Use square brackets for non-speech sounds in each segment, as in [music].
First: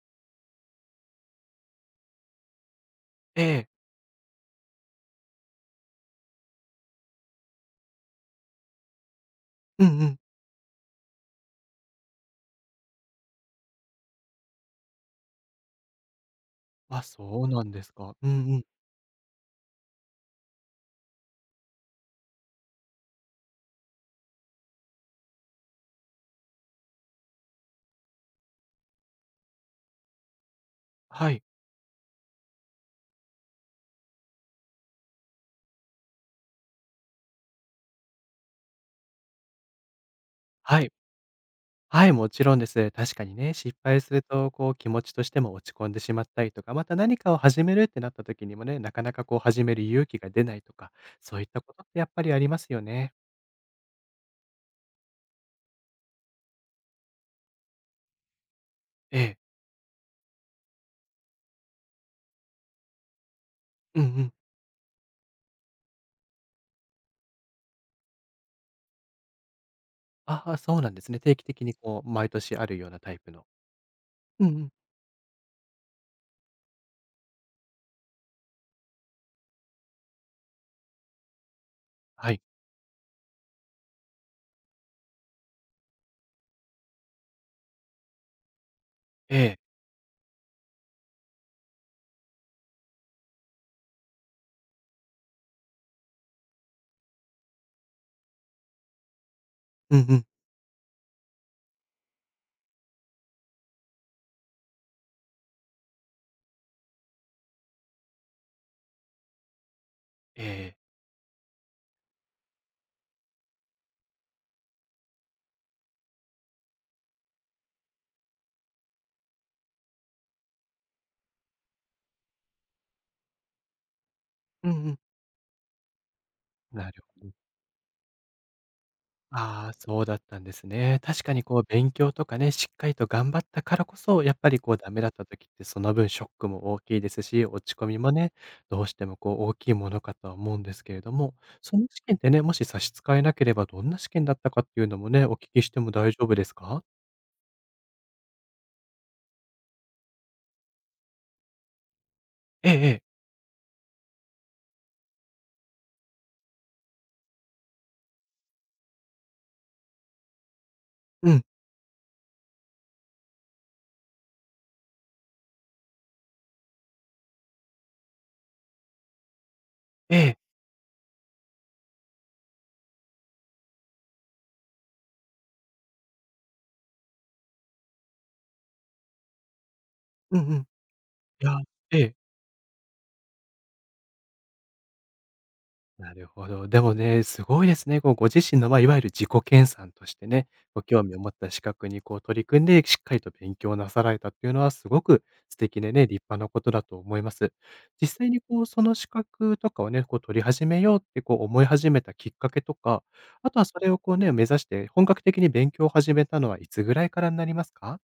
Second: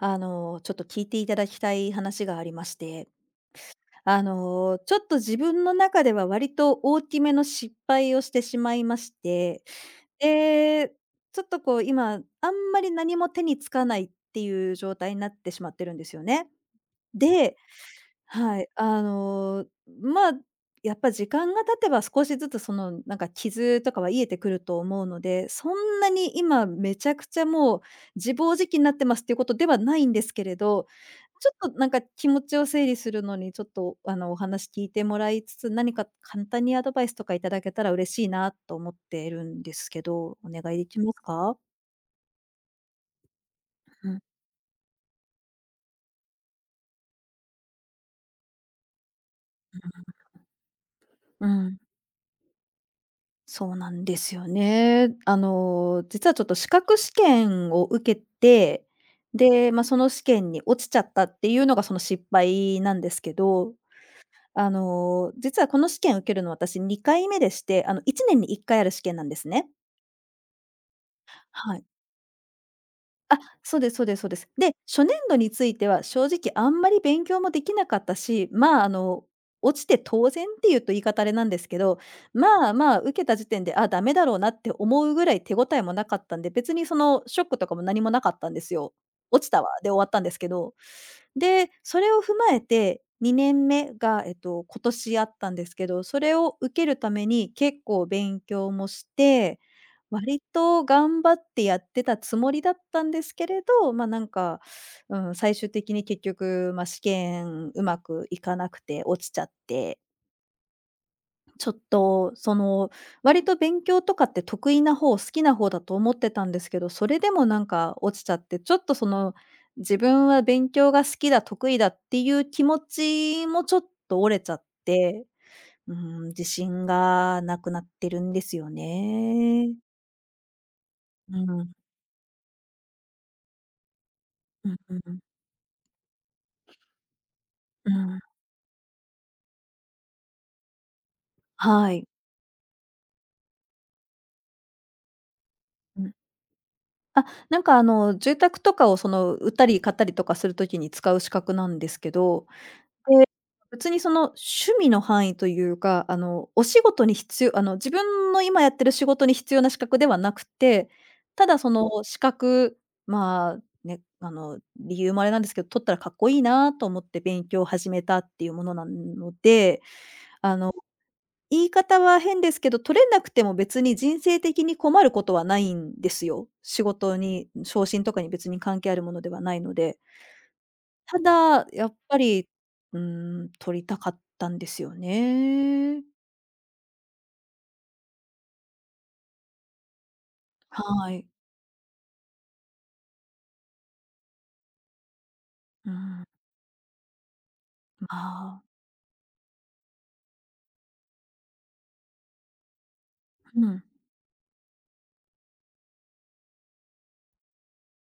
ちょっと聞いていただきたい話がありまして、ええ。ちょっと自分の中では割と大きめの失敗をしてしまいまして、うんうん。で、ちょっとこう今、んまり何も手につかないっていう状態になってしまってるんですよね。あ、そうで、なんですか。うんうはん。い、ま、あやっぱ時間が経てば少しずつなんか傷とかは癒えてくると思うので、そんなに今めちゃくちゃもう自暴自棄になってますっていうことではないんですけれど、はい。ちょっとなんか気持ちを整理するのにちょっとお話聞いてもらいつつ、何か簡単にアドバイスとかいただけたら嬉しいなと思っているんですけど、お願いはでい。きますか？はい、もちろんです。確かにね、失敗うすん、ると、こう、気持ちとしても落ち込んでしまったりとか、また何かを始めるってなった時にもね、なかなかこう始める勇気が出ないとか、そういっうたこん。とってやっぱりありますよね。そうなんですよね。実はちょっと資格試験を受けて、ええ。で、まあ、その試験に落ちちゃったっていうのがその失敗なんですけど、うんうん。実はこの試験受けるの私2回目でして、1年に1回ある試験なんですね。ああ、そうなんですね。定期的にはい。こう、毎年あるようなタイプあ、の。そうですそうですそうでうんす。うん。で、初年度については正直あんまり勉強もできなかったし、落ちて当然っていうと言い方あれなんですけど、はい。まあまあ、受けた時点で、あ、ダメだろうなって思うぐらい手応えもなかったんで、別にそのショックとかも何もなかったんですよ。え落ちえ。たわで終わったんですけど。で、それを踏まえて2年目が、今年あったんですけど、それを受けるために結構勉強もしてうんうん。割と頑張ってやってたつもりだったんですけれど、最終的に結局、ま、試験うまくいかなくて落ちちゃって、ええ。ちょっとその、割と勉強とかって得意な方、好きな方だと思ってたんですけど、それでもなんか落ちちゃって、ちょっとその、自分は勉強が好きだ、得意だっていう気持ちもちょっと折れちゃっうんうん。て、うん、自信なるほど。がなくなってるんですよああ、ね。そうだったんですね。確かうにこうん。勉強とかね、しっかりと頑張ったからこそ、やっぱりうこうんダメだうっん。た時ってその分ショックも大きいですし、落ち込うみもん、ね、どうしてもこう大きいものかとは思うんですけれども、そのは試い。験ってね、もし差し支えなければどんな試験だったかっていうのもね、お聞きしてもう大ん。丈夫ですか？あ、住宅とかを売ったり買ったりとかするときに使う資格なんですけど、ええええ。別にその趣味の範囲というか、あの、お仕事に必要あの、自分の今やってる仕事に必要な資格ではなくて、うん。ただその資格、まあ、ね、理由もあれなんですけど、取ったらかっこいいなと思って勉強を始めたっていうものなので、ええ。あの言い方は変ですけど、取れなくても別に人生的に困ることはないんですよ。仕事に、昇進とかに別に関係あるものではないので。うんうん。たいや、だ、やっええ。ぱり、うーん、取りたかったんですよね。なるほど。でもね、すごいですね。こうご自身の、まあ、いわゆる自己研鑽としてね、ご興は味をい。持った資格にこう取り組んで、しっかりと勉強なさられたっていうのはすごく素敵うでね、立ん、派なことだと思います。ま実際にこあ、う、その資格とかをね、こう取り始めようってこう思い始めたきっかけとか、あとうはそん。れをこうね、目指して本格的に勉強を始めたのはいつぐらいからになりますか？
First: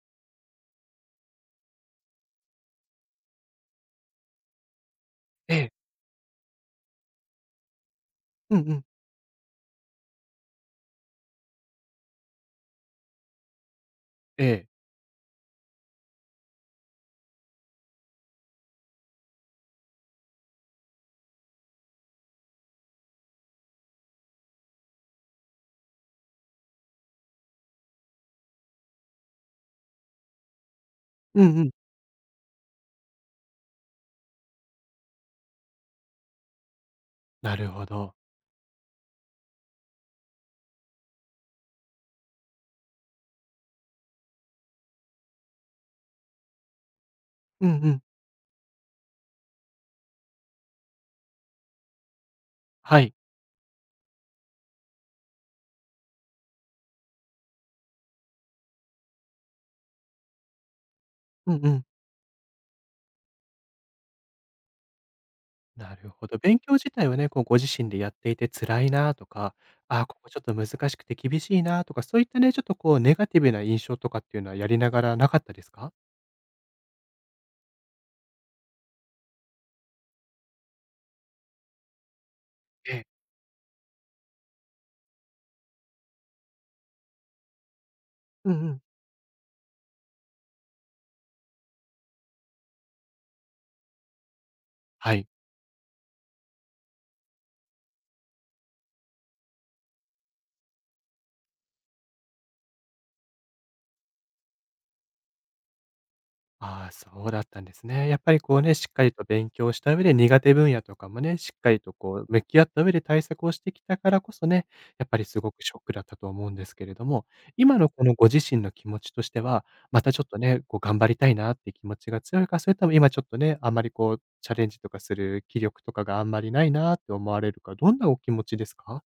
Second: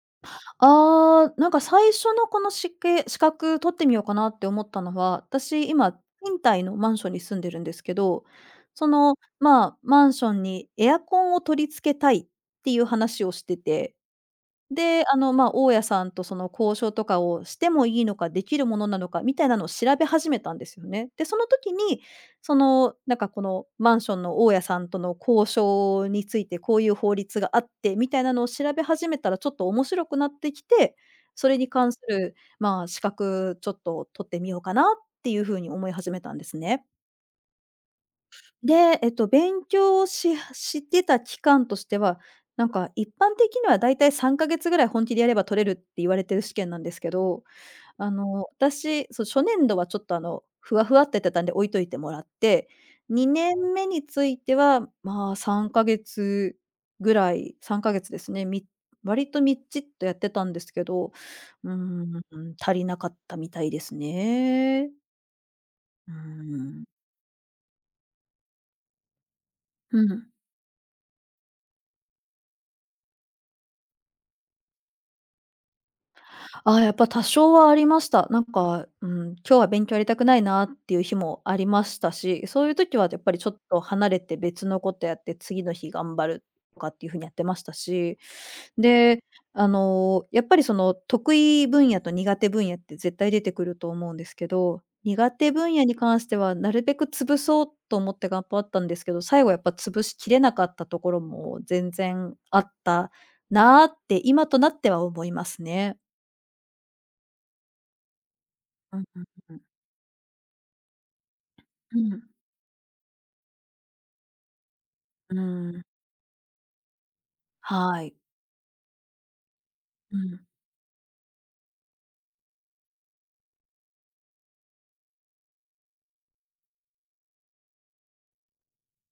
あー、なんか最初のこの資格取ってみようかなって思ったのは、え私え。今、賃貸のマンションに住んでるんですけど、うんうん。その、まあ、マンションにエアコンを取り付けたいっていう話をしてて、ええ。で、大家さんとその交渉とかをしてもいいのか、できるものなのかみたいなのを調べ始めたんですよね。で、その時に、なんかこのマンションの大家さんとの交渉について、こういう法律があってみたいなのを調べ始めたらちょっと面白くなってきて、うそんれうにん。関する、まあ、資格ちょっと取ってみようかなっていうふうに思い始めたんですね。なるほど。で、勉強をししてた期間としては、なんか一般的にはだいたい3か月ぐらい本気でやれば取れるって言われてる試験なんですけど、うんうん。私、そう、初年度はちょっとふわふわってやってたんで置いといてもらって、はい。2年目については、まあ、3か月ですね、割とみっちっとやってたんですけど、うんううーん。ん、足りなかったみたいですね。なるうーほど。勉強ん。自体はね、こうご自身でやっていて辛いなとか、あうあ、ここん。ちょっと難しくて厳しいなとか、そういったね、ちょっとこうネガティブな印象とかっていうのはやりながらなかったですか？ああ、やっぱ多少はありました。なんか、うん、今日は勉強やりたくないなっていう日もありましたし、そういうえ時え。はやっぱりちょっと離れて別のことやって次の日頑張るとかっていう風にやってましたし、うんうん。で、やっぱりその得意分野と苦手分野って絶対出てくると思うんですけど、はい。苦手分野に関してはなるべく潰そうと思って頑張ったんですけど、最後やっぱ潰しきれなかったところも全然あったなーって今となっては思いますね。ああ、そうだったんですね。やっぱりこうね、しっうかんりうとん勉うん。強した上で苦手分野とかもね、しっかりとうん。こう向き合った上で対策をしてきたからこそね、やっぱりうすごくショッん。クだったと思うんですけれども、今のはこのい。ご自身の気持ちとしては、またうちょっとん。ね、こう頑張りたいなって気持ちが強いか、それとも今ちょっとね、あんまりこうチャレンジとかする気力とかがあんまりないなって思われるか、どんなお気持ちですか？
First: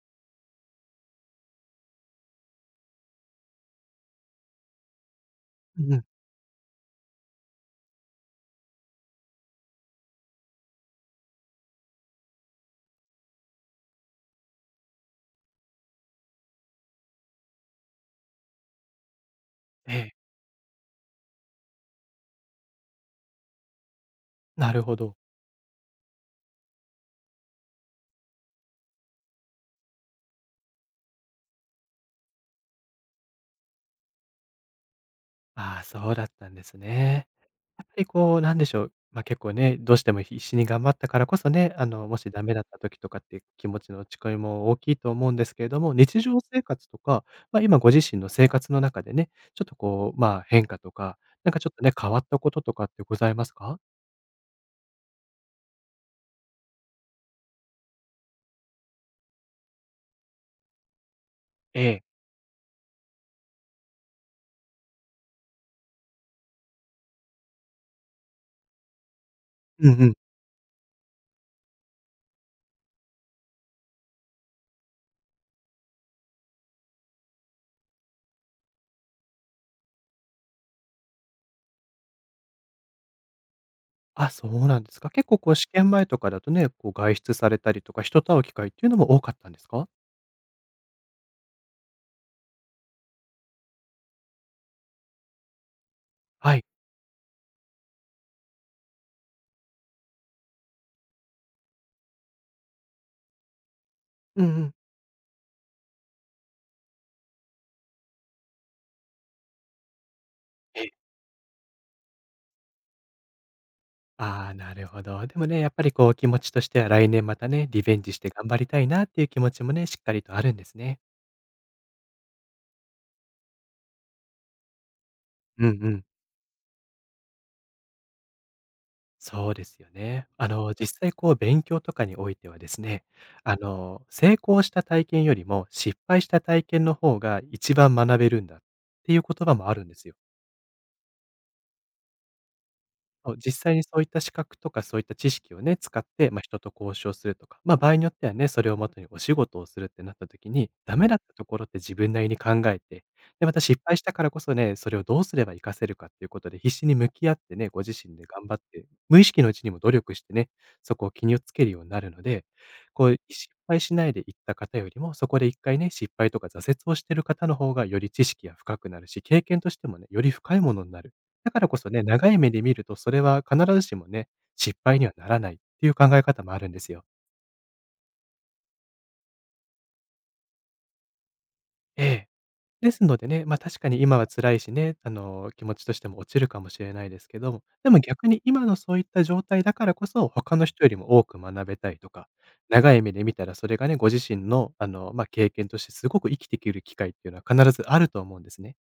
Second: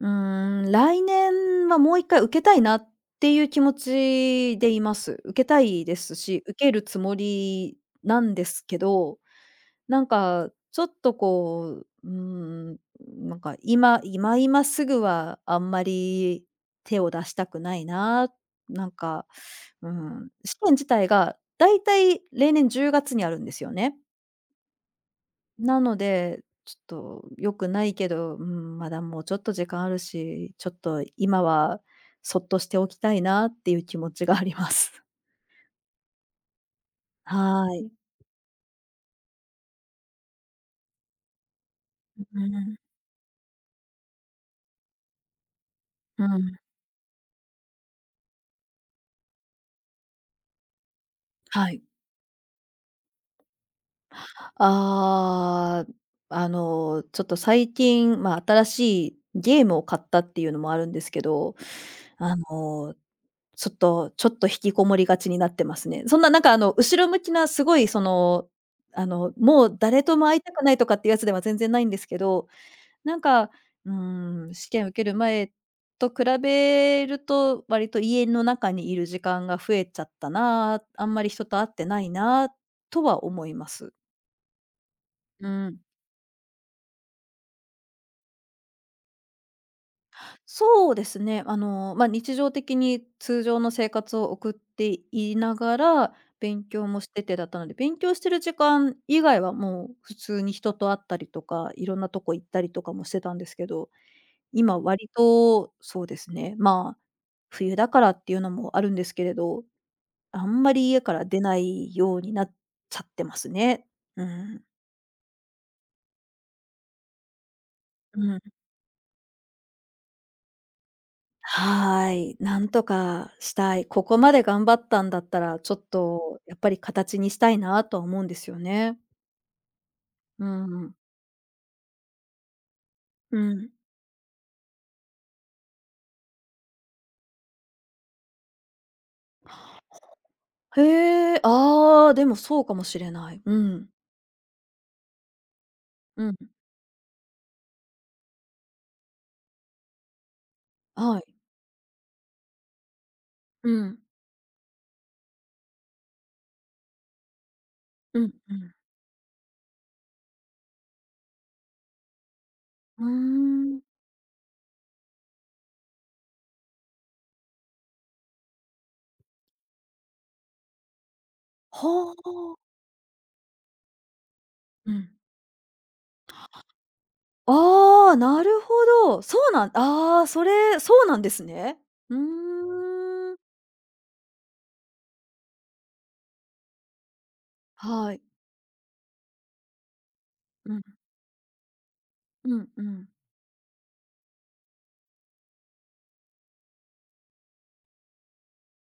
うーん、来年はもう一回受けたいなっていう気持ちでいます。受けたいうんうでん。すし、受けるつもりなんですけど、なんかちょっとこう、うーん、なんか今すぐはあんまり手を出したくないな、なんか、うええ、ん、試験自体がだいたい例年10月にあるんですよね。なるほど。なので、ちょっと良くないけど、うん、まだもうちょっと時間あるし、ちょっと今はそっとしておきたいなっていう気持ちがあります。[laughs] ああ、そうだったんですね。はやっい。ぱりこう、なんでしょう、ま、結構ね、どうしても必死に頑張ったからこそね、もしうダメだっん、た時とかって気持ちの落ち込みも大きいと思うんですけれども、日う常ん、生活とか、ま、今ご自身の生活の中でね、ちょっとこう、まあ、変化とか、なんかちはょっとい。ね、変わったこととかってございますか？ああ、ちょっと最近、まあ、新しいゲームを買ったっていうのもあるんですけど、ええ。あの、ちょっと引きこもりがちになってますね。そんななんか、後ろ向きなすごいその、もううん誰うん。とも会いたくないとかっていうやつでは全然ないんですけど、なんか、うーん、試験受ける前と比べると、割と家の中にいる時間が増えちゃったな、あんまり人と会ってないなとは思います。あ、そうなんですか。結構うこう試ん。験前とかだとね、こう外出されたりとか、人と会う機会っていうのも多かったんですか？そうですね。まあ、日常的に通常の生活を送っていながら、はい。勉強もしててだったので、勉強してる時間以外はもう普通に人と会ったりとか、いろんなとこ行ったりとかもしてたんですけどうんうん。今割と、そうですね、まあ、冬だからっていうのもあるんですけれど、あんまえ。り家から出ないようになっちゃってますね。うああ、ん。なるほど。でもね、やっぱりこう気持ちとしては来年またね、リベンジしうてん。頑張りたいなっていう気持ちもね、しっかりとあるんですね。はい、なんとかしたい。ここまで頑張ったんだったら、うんうちょっん。とやっぱり形にしたいなとは思うんですよね。そうですよね。うん。実際こう勉強とかにおいてはですね、うん。成功した体験よりも失敗した体験の方が一番学べるんだっていう言葉もあるんですよ。へえ、ああ、でもそうかもしれそなう、い。う実際にん。そういった資格とかそういった知識をね、使っうて、ん。まあ、人と交渉するとか、まあ、場合によってはね、それをもとにお仕事をするってなった時に、ダメだっはい。たところって自分なりに考えて、で、またう失敗ん。したからこそね、それをどうすれば活かせるかっていうことで必死に向き合ってね、ご自身うでん頑張うっん。て、無意識のうちにも努力してね、そこを気にをつけるようになるので、うこーう失敗ん。しないでいった方よりも、そこで一回ね、失敗とか挫折をしてる方の方がより知識が深くなるし、経験としてもね、より深いものになる。だからこそね、は長い目あ。で見ると、それは必ずしもね、失う敗にん。はならないっていう考え方もあるんですよ。ああ、なるほど。そうなんああ、そうなんですね。えうえ。ですのでーん。ね、確かに今は辛いしね、気持ちとしても落ちるかもしれないですけども、でもはい。逆に今のそういった状態だからこそ、他のう人ん、よりも多く学べたりとか、うん、う長いん。目で見たらそれがね、ご自身の、経験としてすごく生きてくる機会っていうのは必ずあると思うんですね。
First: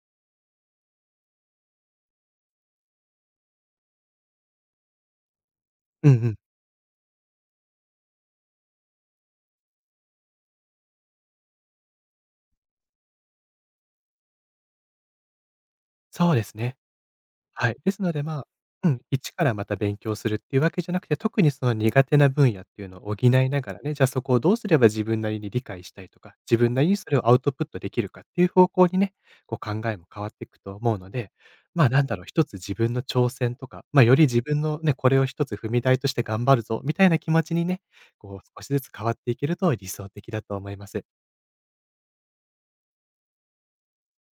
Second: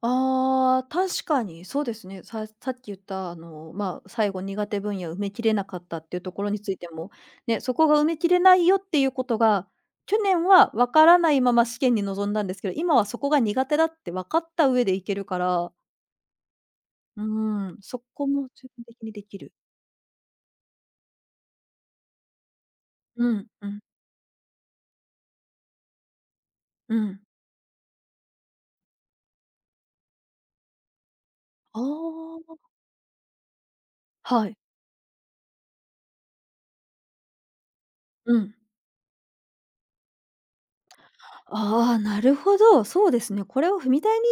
ああ、確かにそうですね。さっき言った、まあ、最後苦手分野埋めきれなかったっうんうていうとん。ころについても、ね、そこが埋めきれないよっていうことが、去年は分からないまま試験に臨んだんですけど、今はそこが苦手だって分かった上でいけるから、そうですね。うはい。ん、ですそので、こまもあ、自分うん、的にで一きからる。また勉強するっていうわけじゃなくて、特にその苦手な分野っていうのを補いうん、なうがらん、ね、じゃあそこをどうすれば自分なりに理解したいとか、自分なりうにそれん。をアウトプットできるかっていう方向にね、こう考えも変わっていくと思うので、あまあなんだろう、一つ自あ、分の挑戦とか、まあより自はい。分のね、これを一つ踏み台として頑張るぞ、みたいな気持ちにね、うこうん。少しずつ変わっていけると理想的だと思います。ああ、なるほど、そうですね。これを踏み台に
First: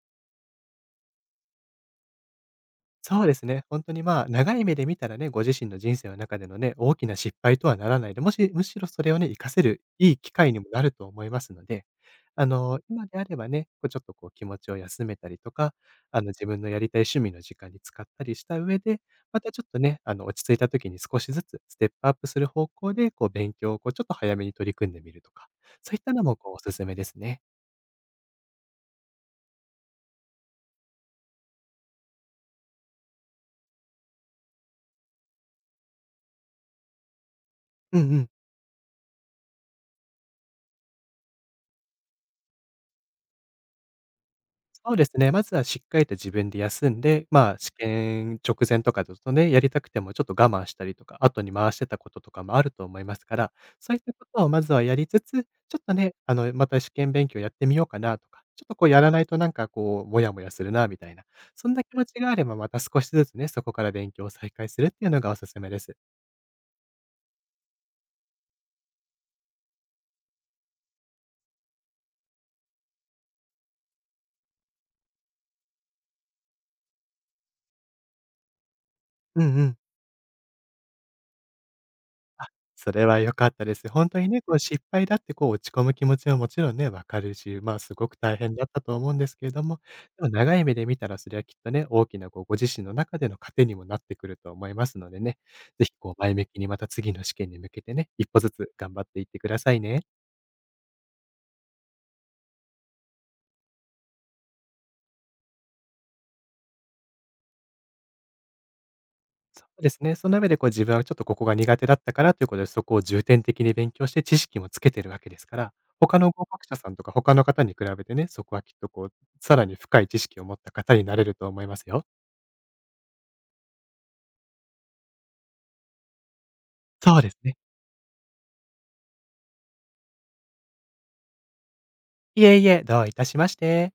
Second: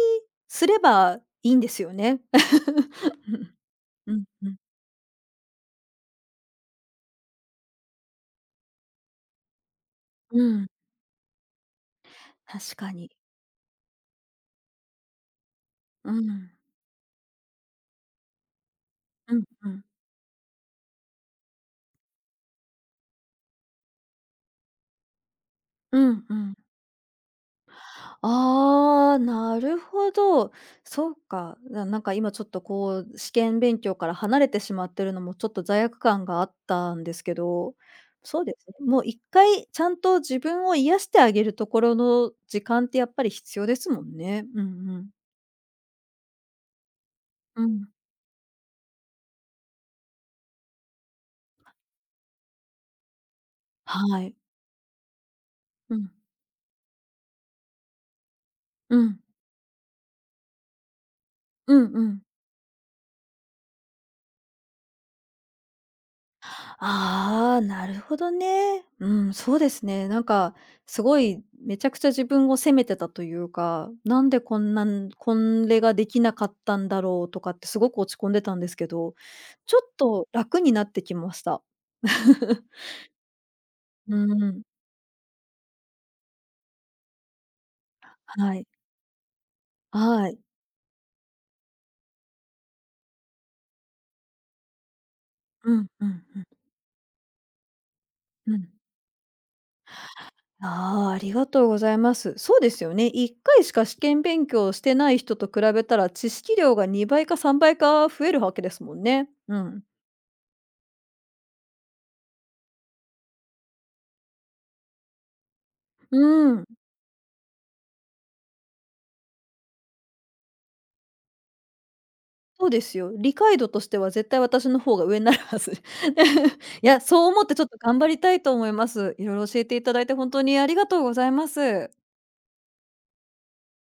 すればいいんですよね。そうです [laughs] ね。本当に、うまんあ、う長ん。い [laughs] 目で見たらね、ご自身の人生の中でのね、大きな失敗とはならないで、もし、むしろそれをね、活かせるいい機う会にもん、なると思いますので、確か今に。であればね、こう、ちょっとこう気持ちを休めたりとか、う自ん。分のやりたい趣味の時間に使ったりした上で、うまんたちょっうとん。ね、落ち着いた時に少しずつステップアップする方向で、こう勉強をこうちょっと早めに取り組んでみるとか、そういうったのんうもこうん。お勧めですね。ああ、なるほど。そうか。んか今ちょっとこう試験勉強から離れてしまってるのもちょっと罪悪感があったんですけど、うんうん。そうですね、もう一回ちゃんと自分を癒してあげるところの時間ってやっぱり必要ですもんね。うんそううでん。すね、まずはしっかりと自分で休んで、まあ、う試ん。験直前とかだとね、やりたくてもちょっと我慢したりとか、後に回してたこととかもあると思いますから、そういったはこい。とをまずはやりつつ、ちょっとうん。ね、また試験勉強やってみようかなとか、ちょっとこううやらん。ないとなんかこう、モヤモヤするなみたいな、そんうなん気持うちん。があればまた少しずつね、そこから勉強を再開するっていうのがおすすめです。ああ、なるほどね。うん、そうですね。なんか、すごいめちゃくちゃ自分を責めてたというか、なんでこんなんこれができなかったんだろうとかってすごく落ち込んでたんですけど、うんうちん。ょっと楽になってきました。[laughs] それは良かったです。本う当にね、こうん、失敗だってこう落ち込む気持ちはもちろんね、分かるし、まあ、すごく大変はだい。ったと思うんですけれども、ではもい。長い目で見たらそれはきっとね、大きなこうご自身の中での糧にもなってくると思いますのでね、うんぜひうこうん前うん。向きにまた次の試験に向けてね、一歩ずうつん。頑張っていってくださいね。ああ、ありがとうございます。そうですよね。1回しか試験勉強をしてない人と比べたら、知識量が2倍か3倍か増えるわけですもんね。うそうん。ですね。その上でこう自分はちょっとここが苦手だったからということで、そこを重点的に勉強して知識もつけてるわけですから、う他の合ん、格者さんとか他の方に比べてね、そこはきっとこう、さらに深い知識を持った方になれると思いますよ。そうですよ。理解度としては絶対私の方が上になるはず。[laughs] いや、そうそうです思っね。てちょっと頑張りたいと思います。色々教えていただいて本当にありがとうございます。いえいえ、どういたしまして。